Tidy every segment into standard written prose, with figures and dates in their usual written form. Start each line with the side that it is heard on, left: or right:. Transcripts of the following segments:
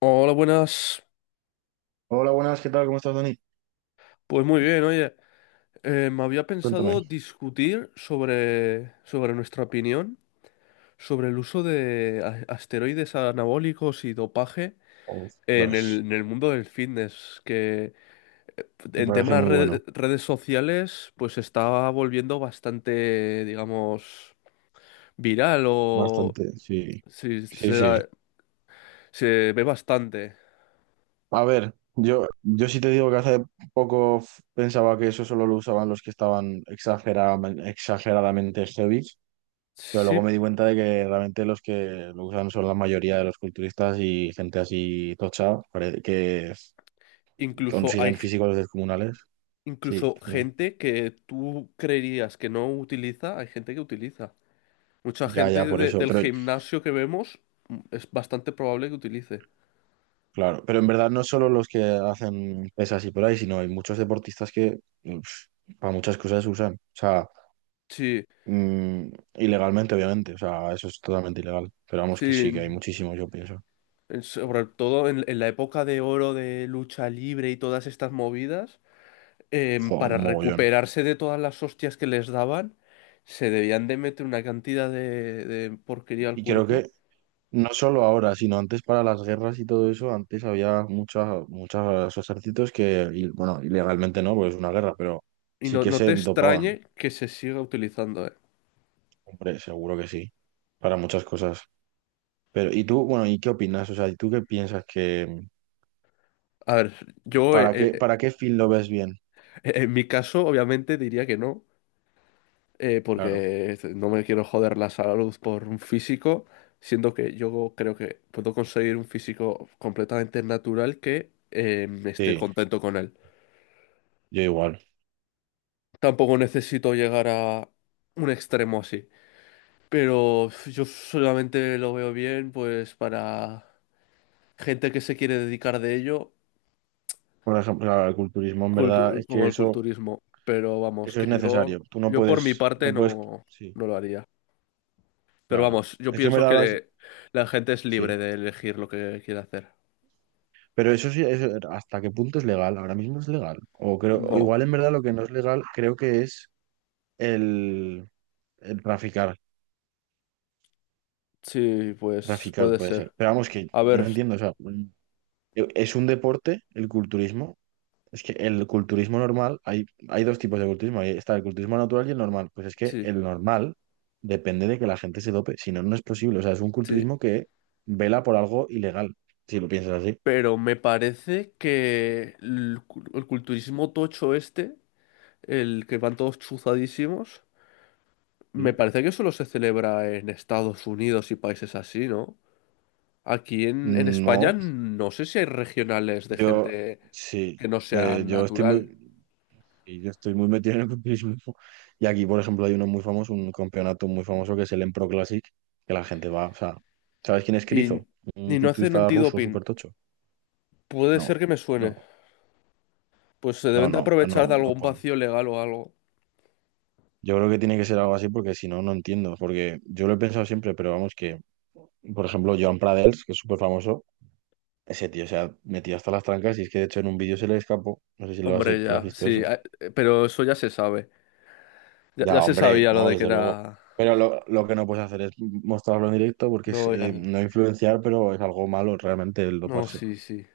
left: Hola, buenas.
right: Hola, buenas, ¿qué tal? ¿Cómo estás, Dani?
left: Pues muy bien, oye. Me había pensado
right: Cuéntame.
left: discutir sobre nuestra opinión sobre el uso de asteroides anabólicos y dopaje en el,
right: Ostras,
left: en el mundo del fitness, que
right: me
left: en
right: parece
left: temas
right: muy bueno.
left: de redes sociales pues se está volviendo bastante, digamos, viral o
right: Bastante, sí.
left: sí,
right: Sí, sí.
left: se ve bastante.
right: A ver, yo sí te digo que hace poco pensaba que eso solo lo usaban los que estaban exageradamente, exageradamente heavy, pero luego
left: Sí,
right: me di cuenta de que realmente los que lo usan son la mayoría de los culturistas y gente así tocha,
left: incluso hay,
right: consiguen físicos descomunales. Sí,
left: incluso
right: dime.
left: gente que tú creerías que no utiliza, hay gente que utiliza. Mucha
right: Ya, ya,
left: gente
right: por eso.
left: del
right: Pero
left: gimnasio que vemos es bastante probable que utilice.
right: claro, pero en verdad no solo los que hacen pesas y por ahí, sino hay muchos deportistas que uf, para muchas cosas usan. O sea,
left: Sí,
right: mm, ilegalmente, obviamente. O sea, eso es totalmente ilegal. Pero vamos que
left: sí,
right: sí, que hay muchísimos, yo pienso.
left: sobre todo en la época de oro de lucha libre y todas estas movidas,
right: Jo, un
left: para
right: mogollón.
left: recuperarse de todas las hostias que les daban, se debían de meter una cantidad de porquería al
right: Y creo
left: cuerpo.
right: que no solo ahora, sino antes para las guerras y todo eso, antes había muchos ejércitos que, y, bueno, ilegalmente no, porque es una guerra, pero
left: Y
right: sí
left: no,
right: que
left: no te
right: se dopaban.
left: extrañe que se siga utilizando, ¿eh?
right: Hombre, seguro que sí. Para muchas cosas. Pero ¿y tú, bueno, y qué opinas? O sea, ¿y tú qué piensas que
left: A ver, yo, eh, eh,
right: Para qué fin lo ves bien?
left: En mi caso, obviamente, diría que no,
right: Claro,
left: porque no me quiero joder la salud por un físico, siendo que yo creo que puedo conseguir un físico completamente natural que esté
right: sí,
left: contento con él.
right: yo igual.
left: Tampoco necesito llegar a un extremo así, pero yo solamente lo veo bien, pues, para gente que se quiere dedicar de ello,
right: Por ejemplo, claro, el culturismo en verdad es
left: como
right: que
left: el
right: eso,
left: culturismo. Pero vamos,
right: eso es
left: que yo,
right: necesario. Tú no
left: yo por mi
right: puedes,
left: parte
right: no puedes,
left: no,
right: sí,
left: no lo haría. Pero
right: claro.
left: vamos, yo
right: Es que en
left: pienso
right: verdad ahora
left: que la gente es libre
right: sí.
left: de elegir lo que quiere hacer.
right: Pero eso sí, eso, ¿hasta qué punto es legal? Ahora mismo es legal. O creo, o
left: No,
right: igual en verdad lo que no es legal creo que es el, el traficar.
left: sí, pues
right: Traficar
left: puede
right: puede ser.
left: ser.
right: Pero vamos que
left: A
right: yo no
left: ver,
right: entiendo, o sea, es un deporte el culturismo. Es que el culturismo normal, hay dos tipos de culturismo. Ahí está el culturismo natural y el normal. Pues es que
left: sí,
right: el normal depende de que la gente se dope, si no, no es posible. O sea, es un
left: sí.
right: culturismo que vela por algo ilegal, si lo piensas así.
left: Pero me parece que el culturismo tocho este, el que van todos chuzadísimos, me
right: Sí.
left: parece que solo se celebra en Estados Unidos y países así, ¿no? Aquí en España
right: No,
left: no sé si hay regionales de
right: yo
left: gente
right: sí,
left: que no sea
right: yo estoy
left: natural.
right: muy, sí, yo estoy muy metido en el culturismo. Y aquí, por ejemplo, hay uno muy famoso, un campeonato muy famoso que es el Empro Classic, que la gente va, o sea, ¿sabes quién es
left: Y,
right: Krizo? Un
left: y no hacen
right: culturista ruso súper
left: antidoping.
right: tocho.
left: Puede ser
right: No,
left: que me suene.
right: no,
left: Pues se
right: no,
left: deben de
right: no,
left: aprovechar
right: no,
left: de
right: no,
left: algún
right: puedo, no.
left: vacío legal o algo.
right: Yo creo que tiene que ser algo así porque si no, no entiendo. Porque yo lo he pensado siempre, pero vamos que, por ejemplo, Joan Pradels, que es súper famoso, ese tío se ha metido hasta las trancas y es que de hecho en un vídeo se le escapó. No sé si lo has,
left: Hombre,
right: lo has
left: ya,
right: visto
left: sí,
right: eso.
left: pero eso ya se sabe. Ya,
right: Ya,
left: ya se
right: hombre,
left: sabía lo
right: no,
left: de que
right: desde luego. Pero lo que no puedes hacer es mostrarlo en directo porque es
left: Era...
right: no influenciar, pero es algo malo realmente el
left: No,
right: doparse.
left: sí, sí.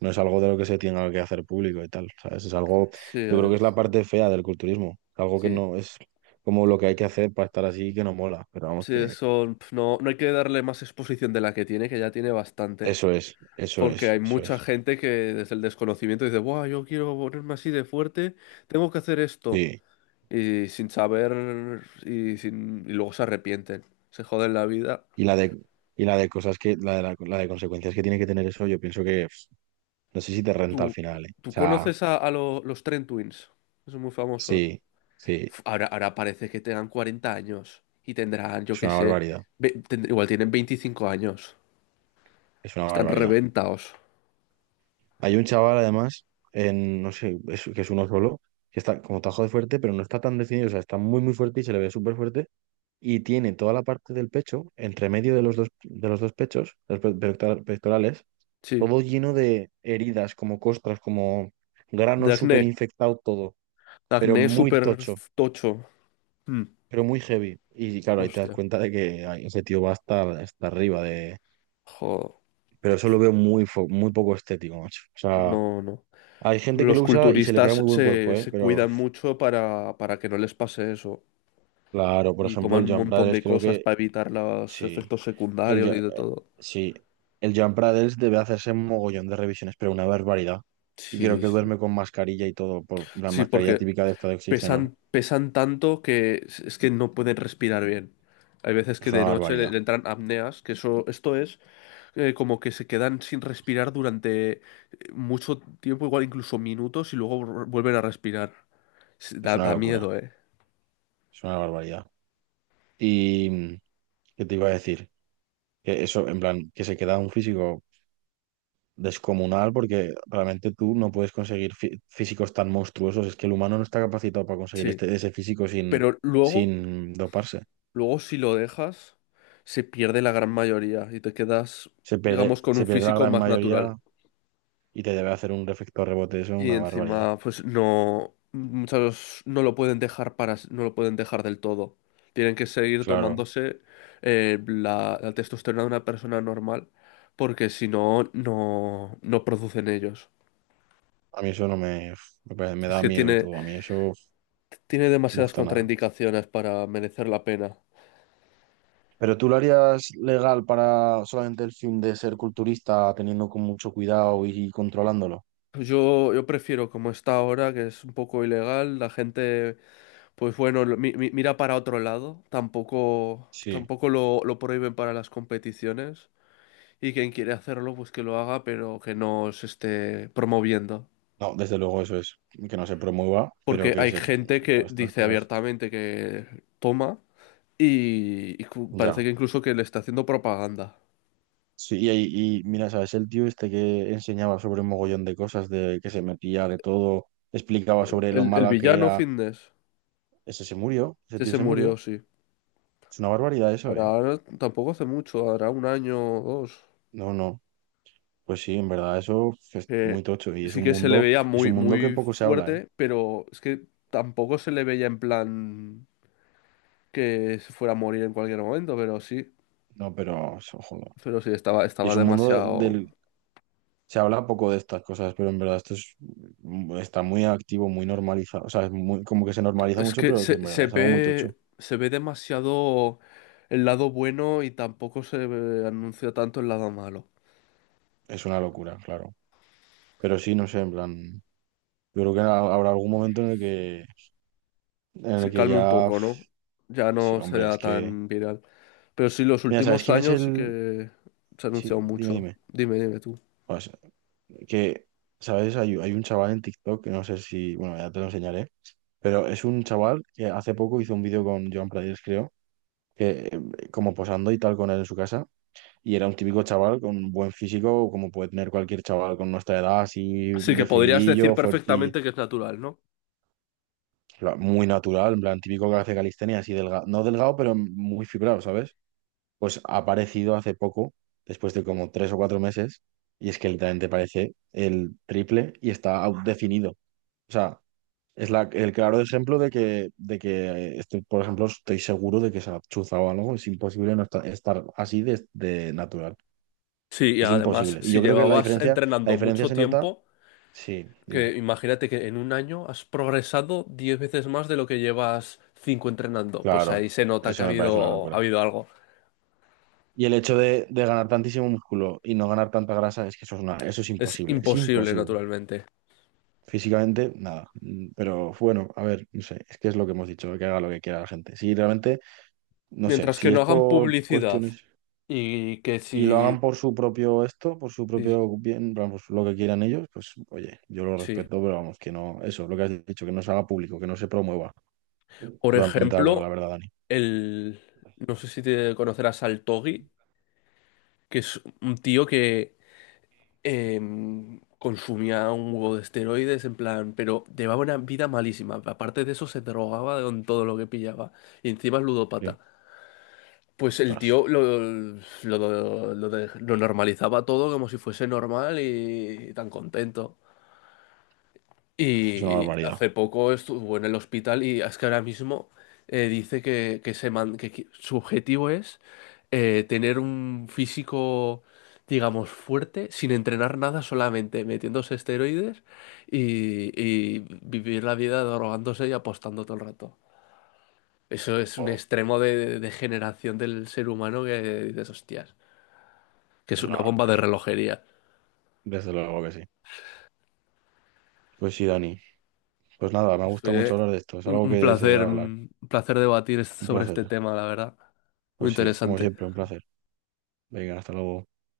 right: No es algo de lo que se tenga que hacer público y tal, ¿sabes? Es algo,
left: Sí,
right: yo creo que es la parte fea del culturismo. Algo que
left: sí.
right: no es como lo que hay que hacer para estar así que no mola, pero vamos
left: Sí,
right: que...
left: eso... pf, no, no hay que darle más exposición de la que tiene, que ya tiene bastante.
right: Eso es, eso
left: Porque
right: es,
left: hay
right: eso
left: mucha
right: es.
left: gente que desde el desconocimiento dice, ¡buah, yo quiero ponerme así de fuerte, tengo que hacer esto!
right: Sí.
left: Y sin saber... Y, sin... y luego se arrepienten. Se joden la vida.
right: Y la de, y la de cosas que, la de, la de consecuencias que tiene que tener eso, yo pienso que pf, no sé si te renta al
left: ¿Tú,
right: final, ¿eh? O
left: tú
right: sea,
left: conoces a, los Trent Twins? Que son muy famosos.
right: sí, sí,
left: Uf, ahora, ahora parece que tengan 40 años y tendrán, yo
right: es
left: qué
right: una
left: sé,
right: barbaridad,
left: igual tienen 25 años.
right: es una
left: Están
right: barbaridad.
left: reventados.
right: Hay un chaval además, en, no sé, que es uno solo, que está como tajo de fuerte, pero no está tan definido, o sea, está muy, muy fuerte y se le ve súper fuerte y tiene toda la parte del pecho, entre medio de los dos pechos, pectorales
left: Sí,
right: todo lleno de heridas, como costras, como
left: de
right: granos súper
left: acné.
right: infectado todo, pero
left: Acné
right: muy
left: súper
right: tocho,
left: tocho. Mm,
right: pero muy heavy. Y claro, ahí te das
left: hostia.
right: cuenta de que ay, ese tío va hasta, hasta arriba de...
left: Joder.
right: Pero eso lo veo muy, muy poco estético, macho. O sea,
left: No, no.
right: hay gente que
left: Los
right: lo usa y se le queda
left: culturistas
right: muy buen cuerpo,
left: se,
right: ¿eh?
left: se
right: Pero
left: cuidan mucho para que no les pase eso.
right: claro, por
left: Y
right: ejemplo,
left: toman
right: el
left: un
right: Jump
left: montón
right: Brothers
left: de
right: creo
left: cosas
right: que
left: para evitar los
right: sí.
left: efectos
right: El,
left: secundarios y de todo.
right: Sí. El Jump Brothers debe hacerse mogollón de revisiones, pero una barbaridad. Y creo
left: Sí,
right: que
left: sí.
right: duerme con mascarilla y todo, por la
left: Sí,
right: mascarilla
left: porque
right: típica de estado de oxígeno.
left: pesan, pesan tanto que es que no pueden respirar bien. Hay veces que
right: Es una
left: de noche le,
right: barbaridad,
left: le entran apneas, que eso, esto es como que se quedan sin respirar durante mucho tiempo, igual incluso minutos, y luego vuelven a respirar. Sí,
right: es
left: da,
right: una
left: da
right: locura,
left: miedo, ¿eh?
right: es una barbaridad. Y mm, qué te iba a decir, que eso, en plan, que se queda un físico descomunal porque realmente tú no puedes conseguir físicos tan monstruosos. Es que el humano no está capacitado para conseguir
left: Sí.
right: este, ese físico sin,
left: Pero luego,
right: sin doparse.
left: luego si lo dejas, se pierde la gran mayoría y te quedas, digamos, con
right: Se
left: un
right: pierde la
left: físico
right: gran
left: más natural.
right: mayoría y te debe hacer un efecto rebote, eso es
left: Y
right: una barbaridad.
left: encima, pues no, muchos no lo pueden dejar para, no lo pueden dejar del todo. Tienen que seguir
right: Claro,
left: tomándose la, la testosterona de una persona normal, porque si no, no, no producen ellos.
right: a mí eso no me, me
left: Es
right: da
left: que
right: miedo y
left: tiene,
right: todo, a mí eso no
left: tiene
right: me
left: demasiadas
right: gusta nada.
left: contraindicaciones para merecer la pena.
right: Pero tú lo harías legal para solamente el fin de ser culturista, teniendo con mucho cuidado y controlándolo.
left: Yo prefiero, como está ahora, que es un poco ilegal, la gente, pues bueno, mira para otro lado. Tampoco,
right: Sí,
left: tampoco lo, lo prohíben para las competiciones. Y quien quiere hacerlo, pues que lo haga, pero que no se esté promoviendo.
right: no, desde luego eso es, que no se promueva, pero
left: Porque
right: que
left: hay
right: se...
left: gente que
right: pues, estas
left: dice
right: cosas.
left: abiertamente que toma y, parece
right: Ya.
left: que incluso que le está haciendo propaganda.
right: Sí, y, y mira, ¿sabes? El tío este que enseñaba sobre un mogollón de cosas, de que se metía de todo, explicaba sobre lo
left: El
right: mala que
left: villano
right: era,
left: Fitness,
right: ese se murió, ese
left: que
right: tío
left: se
right: se
left: murió,
right: murió.
left: sí.
right: Es una barbaridad eso, ¿eh?
left: Ahora tampoco hace mucho, hará un año o dos.
right: No, no. Pues sí, en verdad, eso es
left: Que
right: muy tocho y
left: sí que se le veía
right: es
left: muy,
right: un mundo que
left: muy
right: poco se habla, ¿eh?
left: fuerte, pero es que tampoco se le veía en plan que se fuera a morir en cualquier momento, pero sí.
right: No, pero, ojo, no.
left: Pero sí, estaba,
right: Y
left: estaba
right: es un mundo
left: demasiado.
right: del... Se habla poco de estas cosas, pero en verdad esto es, mm, está muy activo, muy normalizado. O sea, es muy, como que se normaliza
left: Es
right: mucho,
left: que
right: pero que en verdad es algo muy tocho.
left: se ve demasiado el lado bueno y tampoco anuncia tanto el lado malo.
right: Es una locura, claro. Pero sí, no sé, en plan... Yo creo que habrá algún momento en el
left: Se
right: que
left: calma un
right: ya...
left: poco, ¿no? Ya
right: Sí,
left: no
right: hombre,
left: sea
right: es que...
left: tan viral. Pero sí, los
right: Mira, ¿sabes
left: últimos
right: quién es
left: años sí
right: el...?
left: que se ha
right: Sí,
left: anunciado
right: dime,
left: mucho.
right: dime.
left: Dime, dime tú.
right: Pues, que, ¿sabes? Hay un chaval en TikTok, que no sé si... Bueno, ya te lo enseñaré. Pero es un chaval que hace poco hizo un vídeo con Joan Players, creo, que como posando y tal con él en su casa. Y era un típico chaval con un buen físico, como puede tener cualquier chaval con nuestra edad, así
left: Sí que podrías decir
right: definidillo, fuerte,
left: perfectamente que es natural, ¿no?
right: muy natural, en plan típico que hace calistenia, así delgado, no delgado, pero muy fibrado, ¿sabes? Pues ha aparecido hace poco, después de como tres o cuatro meses, y es que literalmente parece el triple y está definido. O sea, es la, el claro ejemplo de que estoy, por ejemplo, estoy seguro de que se ha chuzado algo, es imposible no estar, estar así de natural.
left: Sí, y
right: Es
left: además,
right: imposible. Y
left: si
right: yo creo que
left: llevabas
right: la
left: entrenando
right: diferencia
left: mucho
right: se nota.
left: tiempo,
right: Sí,
left: que
right: dime.
left: imagínate que en un año has progresado 10 veces más de lo que llevas 5 entrenando, pues
right: Claro,
left: ahí se nota que
right: eso me parece una
left: ha
right: locura.
left: habido algo.
right: Y el hecho de ganar tantísimo músculo y no ganar tanta grasa es que eso es una, eso es
left: Es
right: imposible, es
left: imposible,
right: imposible.
left: naturalmente.
right: Físicamente, nada. Mm, pero bueno, a ver, no sé, es que es lo que hemos dicho, que haga lo que quiera la gente. Si realmente, no sé,
left: Mientras que
right: si es
left: no hagan
right: por
left: publicidad
right: cuestiones
left: y que
right: y lo hagan
left: si...
right: por su propio esto, por su
left: Sí,
right: propio bien, vamos, lo que quieran ellos, pues oye, yo lo
left: sí.
right: respeto, pero vamos, que no, eso, lo que has dicho, que no se haga público, que no se promueva.
left: Por
right: Totalmente de acuerdo, la
left: ejemplo,
right: verdad, Dani.
left: el... No sé si te conocerás al Togi, que es un tío que consumía un huevo de esteroides, en plan, pero llevaba una vida malísima. Aparte de eso, se drogaba con todo lo que pillaba. Y encima es
right: Sí.
left: ludópata. Pues el
right: Ostras,
left: tío lo normalizaba todo como si fuese normal y tan contento.
right: es una
left: Y
right: barbaridad.
left: hace poco estuvo en el hospital y es que ahora mismo dice que se man- que qui- su objetivo es tener un físico, digamos, fuerte, sin entrenar nada, solamente metiéndose esteroides y vivir la vida drogándose y apostando todo el rato. Eso es un
right: Jo,
left: extremo de degeneración del ser humano que dices, hostias, que es
right: es una
left: una bomba de
right: barbaridad.
left: relojería.
right: Desde luego que sí. Pues sí, Dani. Pues nada, me gusta mucho
left: Fue
right: hablar de esto. Es algo que se debe hablar.
left: un placer debatir
right: Un
left: sobre
right: placer.
left: este tema, la verdad. Muy
right: Pues sí, como siempre,
left: interesante.
right: un placer. Venga, hasta luego.